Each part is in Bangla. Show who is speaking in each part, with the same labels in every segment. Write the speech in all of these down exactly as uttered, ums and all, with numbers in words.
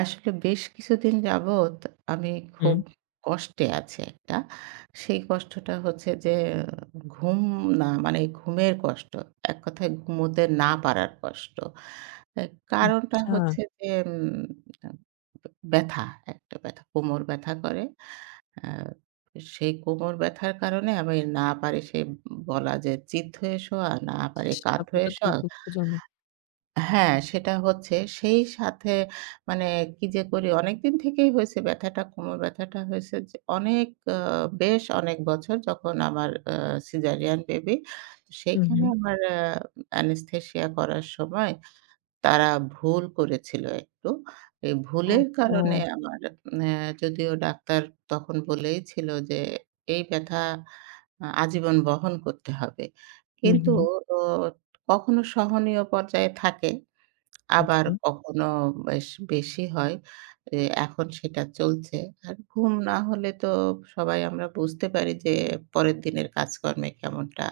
Speaker 1: আসলে বেশ কিছুদিন যাবৎ আমি
Speaker 2: হুম,
Speaker 1: খুব কষ্টে আছি একটা। সেই কষ্টটা হচ্ছে যে ঘুম না মানে ঘুমের কষ্ট। এক কথায় ঘুমোতে না পারার কষ্ট। এ কারণটা
Speaker 2: আচ্ছা,
Speaker 1: হচ্ছে যে উম আ ব্যথা, একটা ব্যথা, কোমর ব্যথা করে। আ সেই কোমর ব্যথার কারণে আমি না পারি সেই বলা যে চিত হয়ে শোয়া, না পারি
Speaker 2: ইস!
Speaker 1: কাত
Speaker 2: ব্যাপারটা
Speaker 1: হয়ে
Speaker 2: তো বেশ
Speaker 1: শোয়া।
Speaker 2: দুঃখজনক।
Speaker 1: হ্যাঁ, সেটা হচ্ছে। সেই সাথে মানে কি যে করি অনেকদিন থেকেই হয়েছে ব্যথাটা, কোমর ব্যথাটা হয়েছে যে অনেক আ বেশ অনেক বছর যখন আমার আ সিজারিয়ান বেবি।
Speaker 2: হুম,
Speaker 1: সেইখানে
Speaker 2: হুম।
Speaker 1: আমার আ অ্যানেসথেসিয়া করার সময় তারা ভুল করেছিল একটু। এই ভুলের
Speaker 2: ওহহো!
Speaker 1: কারণে আমার অ্যা যদিও ডাক্তার তখন বলেই ছিল যে এই ব্যথা আ আজীবন বহন করতে হবে।
Speaker 2: হুম,
Speaker 1: কিন্তু
Speaker 2: হুম।
Speaker 1: ও কখনো সহনীয় পর্যায়ে থাকে। আবার
Speaker 2: আচ্ছা।
Speaker 1: কখনো বেশ বেশি হয়। এ এখন সেটা চলছে। আর ঘুম না হলে তো সবাই আমরা বুঝতে পারি যে পরের দিনের কাজকর্মে কেমনটা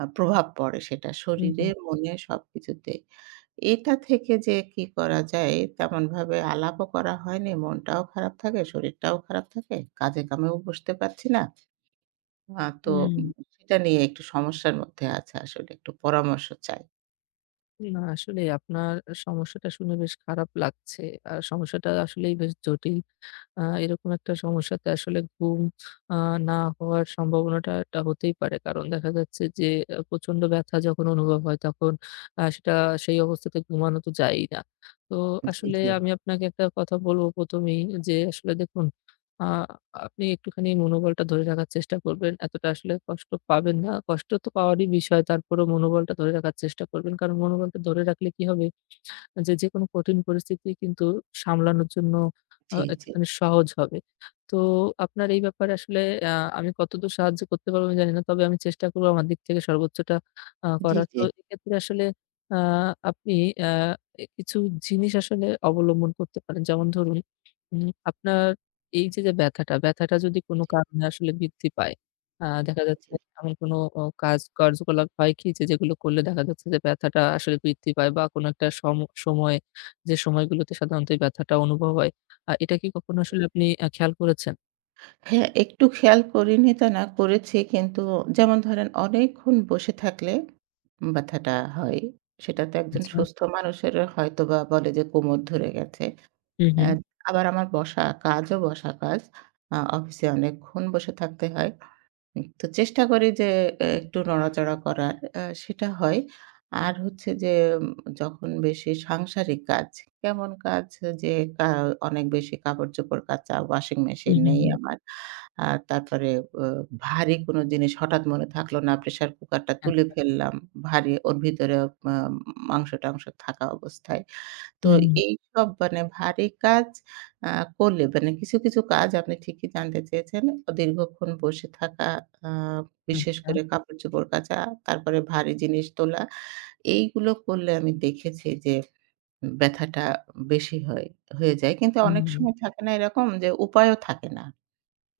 Speaker 1: আ প্রভাব পড়ে সেটা
Speaker 2: হুম,
Speaker 1: শরীরে,
Speaker 2: হুম।
Speaker 1: মনে সবকিছুতেই। এটা থেকে যে কি করা যায় তেমনভাবে আলাপও করা হয়নি। মনটাও খারাপ থাকে, শরীরটাও খারাপ থাকে। কাজে কামেও বসতে পারছি না। আ তো
Speaker 2: হুম।
Speaker 1: উম সেটা নিয়ে একটু সমস্যার মধ্যে আছে আসলে। একটু পরামর্শ চাই।
Speaker 2: না আসলেই আপনার সমস্যাটা শুনে বেশ খারাপ লাগছে। আর সমস্যাটা আসলেই বেশ জটিল। আ এরকম একটা সমস্যাতে আসলে ঘুম আ না হওয়ার সম্ভাবনাটা টা হতেই পারে। কারণ দেখা যাচ্ছে যে আ প্রচন্ড ব্যথা যখন অনুভব হয় তখন আ সেটা সেই অবস্থাতে ঘুমানো তো যায়ই না। তো
Speaker 1: জি,
Speaker 2: আসলে
Speaker 1: জি।
Speaker 2: আমি আপনাকে একটা কথা বলব প্রথম এই যে আসলে দেখুন, আ আপনি একটুখানি মনোবলটা ধরে রাখার চেষ্টা করবেন। এতটা আসলে কষ্ট পাবেন না। কষ্ট তো পাওয়ারই বিষয়। তারপরেও মনোবলটা ধরে রাখার চেষ্টা করবেন। কারণ মনোবলটা ধরে রাখলে কি হবে যে যেকোনো কঠিন পরিস্থিতি কিন্তু সামলানোর জন্য আ
Speaker 1: জি, জি।
Speaker 2: একটুখানি সহজ হবে। তো আপনার এই ব্যাপারে আসলে আ আমি কতদূর সাহায্য করতে পারব আমি জানি না। তবে আমি চেষ্টা করব আমার দিক থেকে সর্বোচ্চটা আ
Speaker 1: জি,
Speaker 2: করার।
Speaker 1: জি,
Speaker 2: তো
Speaker 1: জি।
Speaker 2: এক্ষেত্রে আসলে আ আপনি আ এ কিছু জিনিস আসলে অবলম্বন করতে পারেন। যেমন ধরুন, উম আপনার এই যে, যে ব্যথাটা, ব্যথাটা যদি কোনো কারণে আসলে বৃদ্ধি পায়, আ দেখা যাচ্ছে এমন কোনো অ কাজ কার্যকলাপ হয় কি, যে, যেগুলো করলে দেখা যাচ্ছে যে ব্যথাটা আসলে বৃদ্ধি পায় বা কোনো একটা সম সময়, যে সময়গুলোতে সাধারণত এই ব্যথাটা অনুভব হয়। আ এটা কি কখনো আসলে আপনি আ খেয়াল করেছেন?
Speaker 1: হ্যাঁ, একটু খেয়াল করিনি তা না, করেছি। কিন্তু যেমন ধরেন অনেকক্ষণ বসে থাকলে ব্যথাটা হয়। সেটা তো একজন
Speaker 2: আচ্ছা।
Speaker 1: সুস্থ মানুষের হয়তোবা বলে যে কোমর ধরে গেছে।
Speaker 2: হুম,
Speaker 1: অ্যা
Speaker 2: হুম।
Speaker 1: আবার আমার বসা কাজও বসা কাজ। আ অফিসে অনেকক্ষণ বসে থাকতে হয়। তো চেষ্টা করি যে এ একটু নড়াচড়া করার। আ সেটা হয়। আর হচ্ছে যে উম যখন বেশি সাংসারিক কাজ, কেমন কাজ যে কা অনেক বেশি কাপড়-চোপড় কাচা, ওয়াশিং মেশিন
Speaker 2: হুম, হুম,
Speaker 1: নেই
Speaker 2: হুম।
Speaker 1: হুম। আমার। আর তারপরে অ ভারী কোনো জিনিস হঠাৎ মনে থাকলো না, প্রেশার কুকারটা তুলে
Speaker 2: আচ্ছা।
Speaker 1: ফেললাম। ভারী ওর ভিতরে আ মাংস-টাংস থাকা অবস্থায়। তো
Speaker 2: হুম, হুম।
Speaker 1: এইসব মানে ভারী কাজ আ করলে মানে কিছু, কিছু কাজ আপনি ঠিকই জানতে চেয়েছেন। দীর্ঘক্ষণ বসে থাকা আ বিশেষ
Speaker 2: আচ্ছা।
Speaker 1: করে কাপড়-চোপড় কাচা, তারপরে ভারী জিনিস তোলা। এইগুলো করলে আমি দেখেছি যে উম ব্যথাটা বেশি হয় হয়ে যায়। কিন্তু
Speaker 2: হুম,
Speaker 1: অনেক
Speaker 2: হুম।
Speaker 1: সময় থাকে না এরকম যে উপায়ও থাকে না।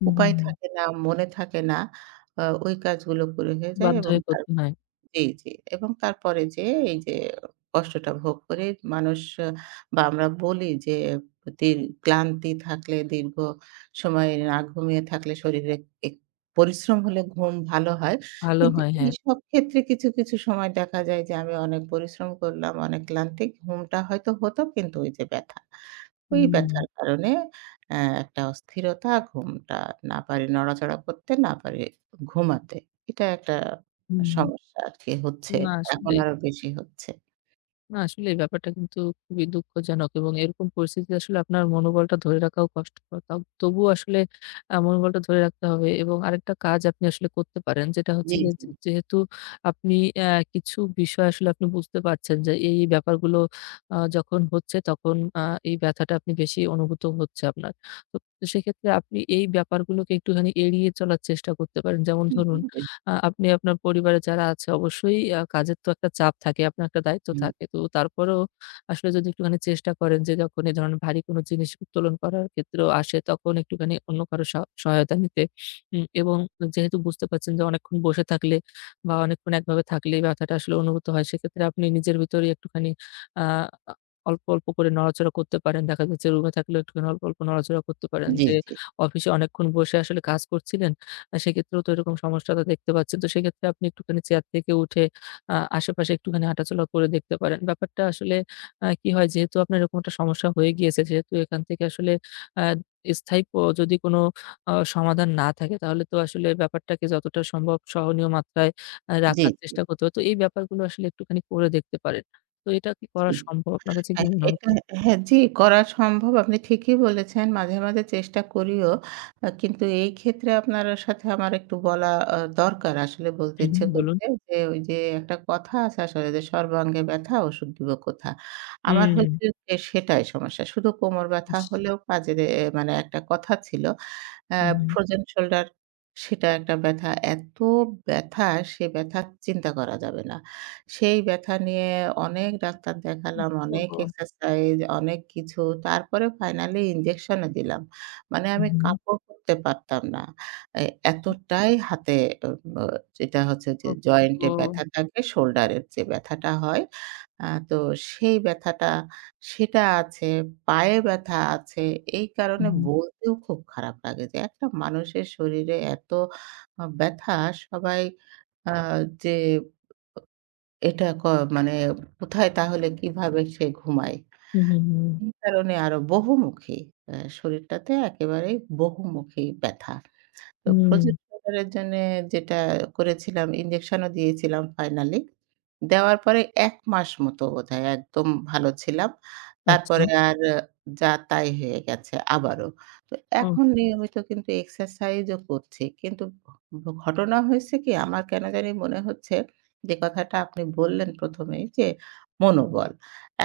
Speaker 2: হুম,
Speaker 1: উপায়
Speaker 2: হুম, হুম।
Speaker 1: থাকে না, মনে থাকে না। আ ওই কাজগুলো করে হয়ে যায়
Speaker 2: বাধ্য
Speaker 1: এবং
Speaker 2: হয়ে
Speaker 1: তার
Speaker 2: করতে হয়।
Speaker 1: জি, জি। এবং তারপরে যেয়ে এই যে কষ্টটা ভোগ করে মানুষ আহ, বা আমরা বলি যে দীর ক্লান্তি থাকলে দীর্ঘ সময় না ঘুমিয়ে থাকলে শরীরে এক পরিশ্রম হলে ঘুম ভালো হয়।
Speaker 2: ভালো
Speaker 1: কিন্তু
Speaker 2: হয়, হ্যাঁ।
Speaker 1: এইসব ক্ষেত্রে কিছু, কিছু সময় দেখা যায় যে আমি অনেক পরিশ্রম করলাম, অনেক ক্লান্তি ঘুমটা হয়তো হতো কিন্তু ওই যে ব্যথা। ওই
Speaker 2: হুম, হুম।
Speaker 1: ব্যথার কারণে অ্যা একটা অস্থিরতা, ঘুমটা না পারি নড়াচড়া করতে, না পারি ঘুমাতে। এটা একটা
Speaker 2: হুম।
Speaker 1: সমস্যা আরকি হচ্ছে।
Speaker 2: না
Speaker 1: এখন
Speaker 2: আসলে
Speaker 1: আরো বেশি হচ্ছে।
Speaker 2: না আসলে এই ব্যাপারটা কিন্তু খুবই দুঃখজনক এবং এরকম পরিস্থিতিতে আসলে আপনার মনোবলটা ধরে রাখাও কষ্টকর। তাও তবুও আসলে আ মনোবলটা ধরে রাখতে হবে এবং আরেকটা কাজ আপনি আসলে করতে পারেন যেটা হচ্ছে
Speaker 1: জি,
Speaker 2: গিয়ে
Speaker 1: জি।
Speaker 2: যে যেহেতু আপনি অ্যা কিছু বিষয় আসলে আপনি বুঝতে পারছেন যে এই, এই ব্যাপারগুলো আ যখন হচ্ছে তখন আ এই ব্যথাটা আপনি বেশি অনুভূত হচ্ছে আপনার। তো সেক্ষেত্রে আপনি এই ব্যাপারগুলোকে একটুখানি এড়িয়ে চলার চেষ্টা করতে পারেন। যেমন
Speaker 1: হুম,
Speaker 2: ধরুন,
Speaker 1: হুম,
Speaker 2: আ আপনি আপনার পরিবারে যারা আছে অবশ্যই আ কাজের তো একটা চাপ থাকে, আপনার একটা দায়িত্ব
Speaker 1: হুম।
Speaker 2: থাকে। তো তারপরেও আসলে যদি একটুখানি চেষ্টা করেন যে যখন এই ধরনের ভারী কোনো জিনিস উত্তোলন করার ক্ষেত্রেও আসে তখন একটুখানি অন্য কারো সহ সহায়তা নিতে, উম এবং যেহেতু বুঝতে পারছেন যে অনেকক্ষণ বসে থাকলে বা অনেকক্ষণ একভাবে থাকলেই ব্যথাটা আসলে অনুভূত হয় সেক্ষেত্রে আপনি নিজের ভিতরেই একটুখানি আ আ অল্প, অল্প করে নড়াচড়া করতে পারেন। দেখা যাচ্ছে রুমে থাকলেও একটুখানি অল্প, অল্প নড়াচড়া করতে পারেন
Speaker 1: জি,
Speaker 2: যে
Speaker 1: জি।
Speaker 2: অফিসে অনেকক্ষণ বসে আসলে কাজ করছিলেন। আ সেক্ষেত্রেও তো এরকম সমস্যাটা দেখতে পাচ্ছেন। তো সেক্ষেত্রে আপনি একটুখানি চেয়ার থেকে উঠে আ আশেপাশে একটুখানি হাঁটাচলা করে দেখতে পারেন। ব্যাপারটা আসলে আ কি হয়, যেহেতু আপনার এরকম একটা সমস্যা হয়ে গিয়েছে, সেহেতু এখান থেকে আসলে আ স্থায়ী প যদি কোনো আ সমাধান না থাকে তাহলে তো আসলে ব্যাপারটাকে যতটা সম্ভব সহনীয় মাত্রায় আ
Speaker 1: জি,
Speaker 2: রাখার
Speaker 1: জি,
Speaker 2: চেষ্টা করতে হবে। তো এই ব্যাপারগুলো আসলে একটুখানি করে দেখতে পারেন। তো এটা কি করা
Speaker 1: জি।
Speaker 2: সম্ভব? আপনার কাছে কি
Speaker 1: হ্যাঁ,
Speaker 2: মনে
Speaker 1: এটা
Speaker 2: হচ্ছে?
Speaker 1: হ্যাঁ, জি, করা সম্ভব। আপনি ঠিকই বলেছেন। মাঝে, মাঝে চেষ্টা করিও। আ কিন্তু এই ক্ষেত্রে আপনার সাথে আমার একটু বলা আ দরকার। আসলে বলতে
Speaker 2: হুম, হুম,
Speaker 1: ইচ্ছে
Speaker 2: বলুন।
Speaker 1: করছে যে, ওই যে একটা কথা আছে আসলে যে, "সর্বাঙ্গে ব্যথা ওষুধ দিব কোথা?" আমার
Speaker 2: হুম,
Speaker 1: হচ্ছে যে সেটাই সমস্যা। শুধু কোমর ব্যথা
Speaker 2: ইস!
Speaker 1: হলেও কাজের এ মানে একটা কথা ছিল। আ
Speaker 2: হুম, হুম।
Speaker 1: ফ্রোজেন শোল্ডার সেটা একটা ব্যথা। এত ব্যথা সে ব্যথা চিন্তা করা যাবে না। সেই ব্যথা নিয়ে অনেক ডাক্তার দেখালাম, অনেক
Speaker 2: ওহহো!
Speaker 1: এক্সারসাইজ, অনেক কিছু। তারপরে ফাইনালি ইনজেকশনও দিলাম। মানে
Speaker 2: হুম,
Speaker 1: আমি
Speaker 2: হুম।
Speaker 1: কাপড় পরতে পারতাম না। এ এতটাই হাতে অ অ যেটা হচ্ছে যে জয়েন্টে
Speaker 2: ওহহো!
Speaker 1: ব্যথা থাকে, শোল্ডারের যে ব্যথাটা হয়, আ তো সেই ব্যথাটা সেটা আছে, পায়ে ব্যথা আছে। এই কারণে
Speaker 2: Mhm.
Speaker 1: বলতেও খুব খারাপ লাগে যে একটা মানুষের শরীরে এত আ ব্যথা সবাই আ যে এটা ক মানে কোথায় তাহলে কিভাবে সে ঘুমায়?
Speaker 2: Hm, mhm, হুম।
Speaker 1: এই কারণে আরো বহুমুখী। আ শরীরটাতে একেবারেই বহুমুখী ব্যথা। তো
Speaker 2: হুম,
Speaker 1: প্রজেক্ট এর জন্যে যেটা করেছিলাম ইনজেকশনও দিয়েছিলাম ফাইনালি। দেওয়ার পরে এক মাস মতো বোধহয় একদম ভালো ছিলাম।
Speaker 2: আচ্ছা।
Speaker 1: তারপরে আর যা তাই হয়ে গেছে আবারও। তো
Speaker 2: ও,
Speaker 1: এখন নিয়মিত কিন্তু এক্সারসাইজও করছি। কিন্তু ঘ ঘটনা হয়েছে কি আমার কেন জানি মনে হচ্ছে যে কথাটা আপনি বললেন প্রথম এই যে মনোবল।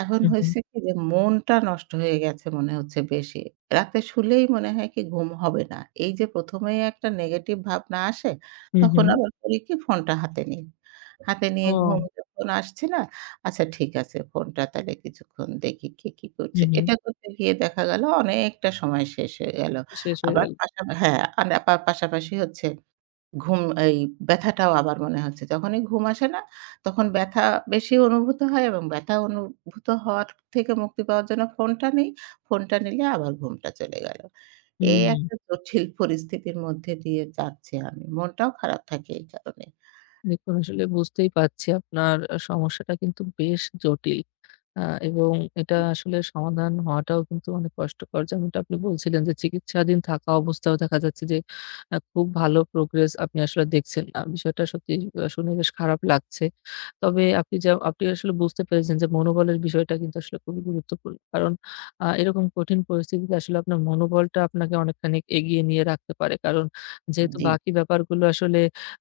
Speaker 1: এখন
Speaker 2: হুম, হুম,
Speaker 1: হয়েছে কি যে মনটা নষ্ট হয়ে গেছে মনে হচ্ছে বেশি। রাতে শুলেই মনে হয় কি ঘুম হবে না। এই যে প্রথম এই একটা নেগেটিভ ভাবনা আসে,
Speaker 2: হুম,
Speaker 1: তখন
Speaker 2: হুম।
Speaker 1: আবার করি কি ফোনটা হাতে নিই। হাতে নিয়ে ঘুম
Speaker 2: ও,
Speaker 1: যখন আসছে না, আচ্ছা ঠিক আছে ফোনটা তাহলে কিছুক্ষণ দেখি কে কি করছে।
Speaker 2: হুম, হুম।
Speaker 1: এটা করতে গিয়ে দেখা গেল অনেকটা সময় শেষ হয়ে গেল।
Speaker 2: শেষ হয়ে
Speaker 1: আবার
Speaker 2: গেল।
Speaker 1: পাশাপা হ্যাঁ, আন আবার পাশাপাশি হচ্ছে ঘুম এই ব্যথাটাও আবার মনে হচ্ছে। যখনই ঘুম আসে না, তখন ব্যথা বেশি অনুভূত হয় এবং ব্যথা অনুভূত হওয়ার থেকে মুক্তি পাওয়ার জন্য ফোনটা নিই। ফোনটা নিলে আবার ঘুমটা চলে গেল। এই
Speaker 2: হুম।
Speaker 1: একটা জটিল পরিস্থিতির মধ্যে দিয়ে যাচ্ছি আমি। মনটাও খারাপ থাকে এই কারণে।
Speaker 2: দেখুন আসলে বুঝতেই পারছি আপনার আ সমস্যাটা কিন্তু বেশ জটিল। আ এবং এটা আসলে সমাধান হওয়াটাও কিন্তু অনেক কষ্টকর। যেমনটা আপনি বলছিলেন যে চিকিৎসাধীন থাকা অবস্থাও দেখা যাচ্ছে যে আ খুব ভালো প্রোগ্রেস আপনি আসলে দেখছেন না। বিষয়টা সত্যি আ শুনে বেশ খারাপ লাগছে। তবে আপনি যা আপনি আসলে বুঝতে পেরেছেন যে মনোবলের বিষয়টা কিন্তু আসলে খুবই গুরুত্বপূর্ণ। কারণ আ এরকম কঠিন পরিস্থিতিতে আসলে আপনার মনোবলটা আপনাকে অনেকখানি এগিয়ে নিয়ে রাখতে পারে। কারণ যেহেতু
Speaker 1: জি,
Speaker 2: বাকি ব্যাপারগুলো আসলে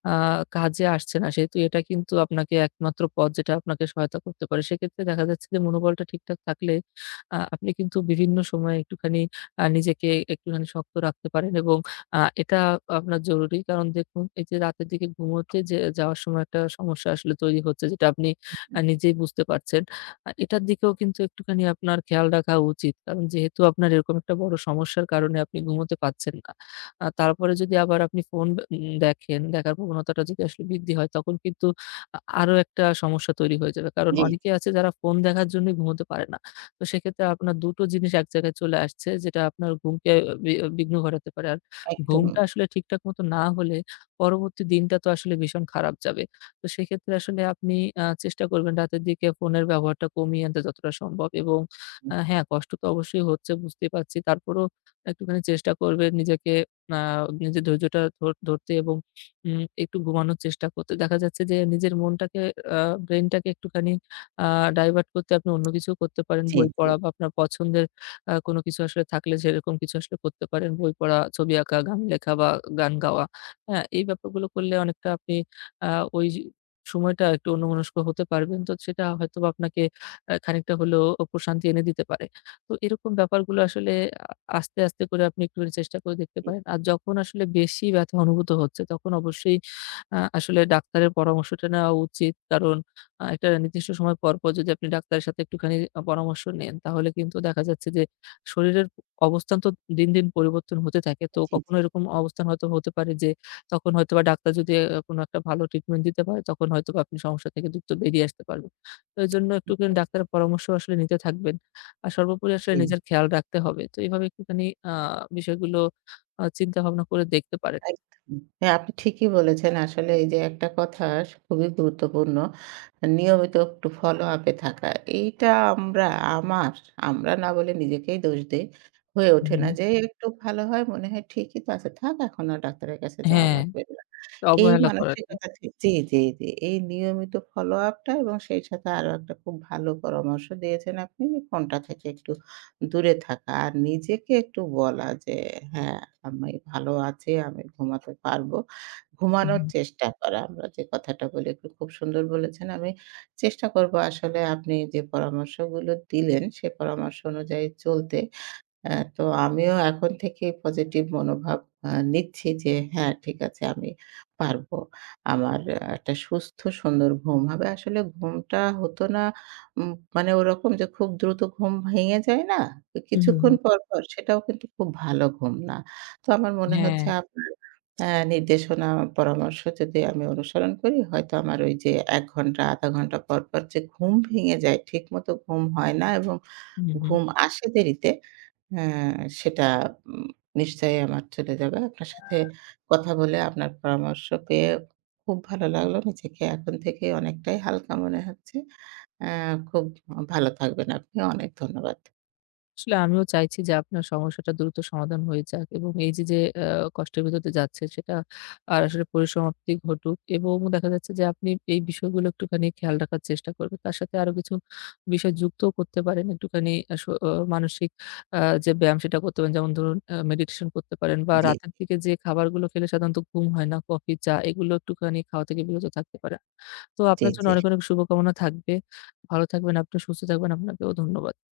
Speaker 2: আ কাজে আসছে না সেহেতু এটা কিন্তু আপনাকে একমাত্র পথ যেটা আপনাকে সহায়তা করতে পারে। সেক্ষেত্রে দেখা যাচ্ছে যে মনোবলটা ঠিকঠাক থাকলে আ আপনি কিন্তু বিভিন্ন সময়ে একটুখানি আ নিজেকে একটুখানি শক্ত রাখতে পারেন এবং আ এটা আপনার জরুরি। কারণ দেখুন এই যে রাতের দিকে ঘুমোতে যে যাওয়ার সময় একটা সমস্যা আসলে তৈরি হচ্ছে যেটা আপনি আ নিজেই বুঝতে পারছেন। আ এটার দিকেও কিন্তু একটুখানি আপনার খেয়াল রাখা উচিত। কারণ যেহেতু আপনার এরকম একটা বড় সমস্যার কারণে আপনি ঘুমোতে পারছেন না। আ তারপরে যদি আবার আপনি ফোন উম দেখেন, দেখার প্রবণতাটা যদি আসলে বৃদ্ধি হয়, তখন কিন্তু আ আরো একটা সমস্যা তৈরি হয়ে যাবে। কারণ
Speaker 1: জি,
Speaker 2: অনেকে
Speaker 1: জি,
Speaker 2: আছে যারা ফোন দেখার জন্যই ঘুমোতে পারে না। তো সেক্ষেত্রে আপনার দুই টো জিনিস এক জায়গায় চলে আসছে, যেটা আপনার ঘুমকে বি বিঘ্ন ঘটাতে পারে। আর
Speaker 1: একদম।
Speaker 2: ঘুমটা আসলে ঠিকঠাক মতো না হলে পরবর্তী দিনটা তো আসলে ভীষণ খারাপ যাবে। তো সেক্ষেত্রে আসলে আপনি আ চেষ্টা করবেন রাতের দিকে ফোনের ব্যবহারটা কমিয়ে আনতে যতটা সম্ভব এবং আ হ্যাঁ, কষ্ট তো অবশ্যই হচ্ছে বুঝতেই পারছি। তারপরেও একটুখানি চেষ্টা করবেন নিজেকে আ নিজের ধৈর্যটা ধর ধরতে এবং উম একটু ঘুমানোর চেষ্টা করতে। দেখা যাচ্ছে যে নিজের মনটাকে আ ব্রেইনটাকে একটুখানি আ ডাইভার্ট করতে আপনি অন্য কিছু করতে পারেন।
Speaker 1: জি, জি,
Speaker 2: বই
Speaker 1: জি,
Speaker 2: পড়া বা আপনার পছন্দের আ কোনো কিছু আসলে থাকলে সেরকম কিছু আসলে করতে পারেন। বই পড়া, ছবি আঁকা, গান লেখা বা গান গাওয়া। হ্যাঁ? এই ব্যাপারগুলো করলে অনেকটা আপনি আ ওই সময়টা একটু অন্যমনস্ক হতে পারবেন। তো সেটা হয়তোবা আপনাকে আ খানিকটা হলেও প্রশান্তি এনে দিতে পারে। তো এরকম ব্যাপারগুলো আসলে আস্তে, আস্তে করে আপনি একটুখানি চেষ্টা করে দেখতে পারেন। আর যখন আসলে বেশি ব্যথা অনুভূত হচ্ছে তখন অবশ্যই আ আসলে ডাক্তারের পরামর্শটা নেওয়া উচিত। কারণ আ একটা নির্দিষ্ট সময় পরপর যদি আপনি ডাক্তারের সাথে একটুখানি আ পরামর্শ নেন তাহলে কিন্তু দেখা যাচ্ছে যে শরীরের অবস্থান তো দিন, দিন পরিবর্তন হতে থাকে। তো
Speaker 1: জি,
Speaker 2: কখনো
Speaker 1: জি,
Speaker 2: এরকম অবস্থান হয়তো হতে পারে যে তখন হয়তোবা ডাক্তার যদি আ কোনো একটা ভালো ট্রিটমেন্ট দিতে পারে তখন হয়তোবা আপনি সমস্যা থেকে দ্রুত বেরিয়ে আসতে পারবেন। তো এজন্য একটুখানি ডাক্তারের পরামর্শ আসলে নিতে থাকবেন। আর সর্বোপরি আসলে
Speaker 1: জি।
Speaker 2: নিজের খেয়াল রাখতে হবে। তো এভাবে একটুখানি আ বিষয়গুলো আ চিন্তা ভাবনা করে দেখতে পারেন।
Speaker 1: একদম। হ্যাঁ, আপনি ঠিকই বলেছেন। আসলে এই যে একটা কথা স খুবই গুরুত্বপূর্ণ। নিয়মিত একটু follow-up এ থাকা। এইটা আমরা আমার, আমরা না বলে নিজেকেই দোষ দেই। হয়ে ওঠে
Speaker 2: হুম।
Speaker 1: না যে একটু ভালো হয় মনে হয় ঠিকই তো আছে। থাক এখন আর ডাক্তারের কাছে যাওয়া
Speaker 2: হ্যাঁ,
Speaker 1: লাগবে না। এই
Speaker 2: অবহেলা করার ঠিক।
Speaker 1: মানসিকতা ঠিক জি, জি, জি। এই নিয়মিত follow-up টা এবং সেই সাথে আরো একটা খুব ভালো পরামর্শ দিয়েছেন আপনি ফোনটা থেকে একটু দূরে থাকা। আর নিজেকে একটু বলা যে, "হ্যাঁ, আমি ভালো আছি, আমি ঘুমাতে পারবো।" ঘুমানোর
Speaker 2: হুম,
Speaker 1: চেষ্টা করা। আমরা যে কথাটা বলি আপনি খুব সুন্দর বলেছেন। আমি চেষ্টা করব আসলে আপনি যে পরামর্শগুলো দিলেন সে পরামর্শ অনুযায়ী চলতে। হ্যাঁ, তো আমিও এখন থেকে পজিটিভ মনোভাব আ নিচ্ছি যে হ্যাঁ, ঠিক আছে আমি পারবো। আমার আ একটা সুস্থ সুন্দর ঘুম হবে। আসলে ঘুমটা হতো না উম মানে ওরকম যে খুব দ্রুত ঘুম ভেঙে যায় না? তো
Speaker 2: হুম, হুম,
Speaker 1: কিছুক্ষণ
Speaker 2: হুম।
Speaker 1: পর, পর সেটাও কিন্তু খুব ভালো ঘুম না। তো আমার মনে
Speaker 2: হ্যাঁ,
Speaker 1: হচ্ছে আপনার আ নির্দেশনা পরামর্শ যদি আমি অনুসরণ করি হয়তো আমার ওই যে এক ঘন্টা শূন্য দশমিক পাঁচ ঘন্টা পর, পর যে ঘুম ভেঙে যায়, ঠিকমতো ঘুম হয় না এবং
Speaker 2: হুম, হুম।
Speaker 1: ঘুম আসে দেরিতে হ্যাঁ, সেটা উম নিশ্চয়ই আমার চলে যাবে। আপনার সাথে কথা বলে আপনার পরামর্শ পেয়ে খুব ভালো লাগলো। নিজেকে এখন থেকে অনেকটাই হালকা মনে হচ্ছে। অ্যা খুব ভালো থাকবেন আপনি। অনেক ধন্যবাদ।
Speaker 2: আসলে আমিও চাইছি যে আপনার সমস্যাটা দ্রুত সমাধান হয়ে যাক এবং এই যে, যে আ কষ্টের ভেতর দিয়ে যাচ্ছেন সেটা আর আসলে পরিসমাপ্তি ঘটুক এবং দেখা যাচ্ছে যে আপনি এই বিষয়গুলো একটুখানি খেয়াল রাখার চেষ্টা করবেন। তার সাথে আরো কিছু বিষয় যুক্তও করতে পারেন। একটুখানি আস অ মানসিক আ যে ব্যায়াম সেটা করতে পারেন। যেমন ধরুন, আ মেডিটেশন করতে পারেন বা
Speaker 1: জি,
Speaker 2: রাতের দিকে যে খাবারগুলো খেলে সাধারণত ঘুম হয় না, কফি, চা এগুলো একটুখানি খাওয়া থেকে বিরত থাকতে পারেন। তো
Speaker 1: জি,
Speaker 2: আপনার জন্য
Speaker 1: জি।
Speaker 2: অনেক, অনেক শুভকামনা থাকবে। ভালো থাকবেন আপনি, সুস্থ থাকবেন। আপনাকেও ধন্যবাদ।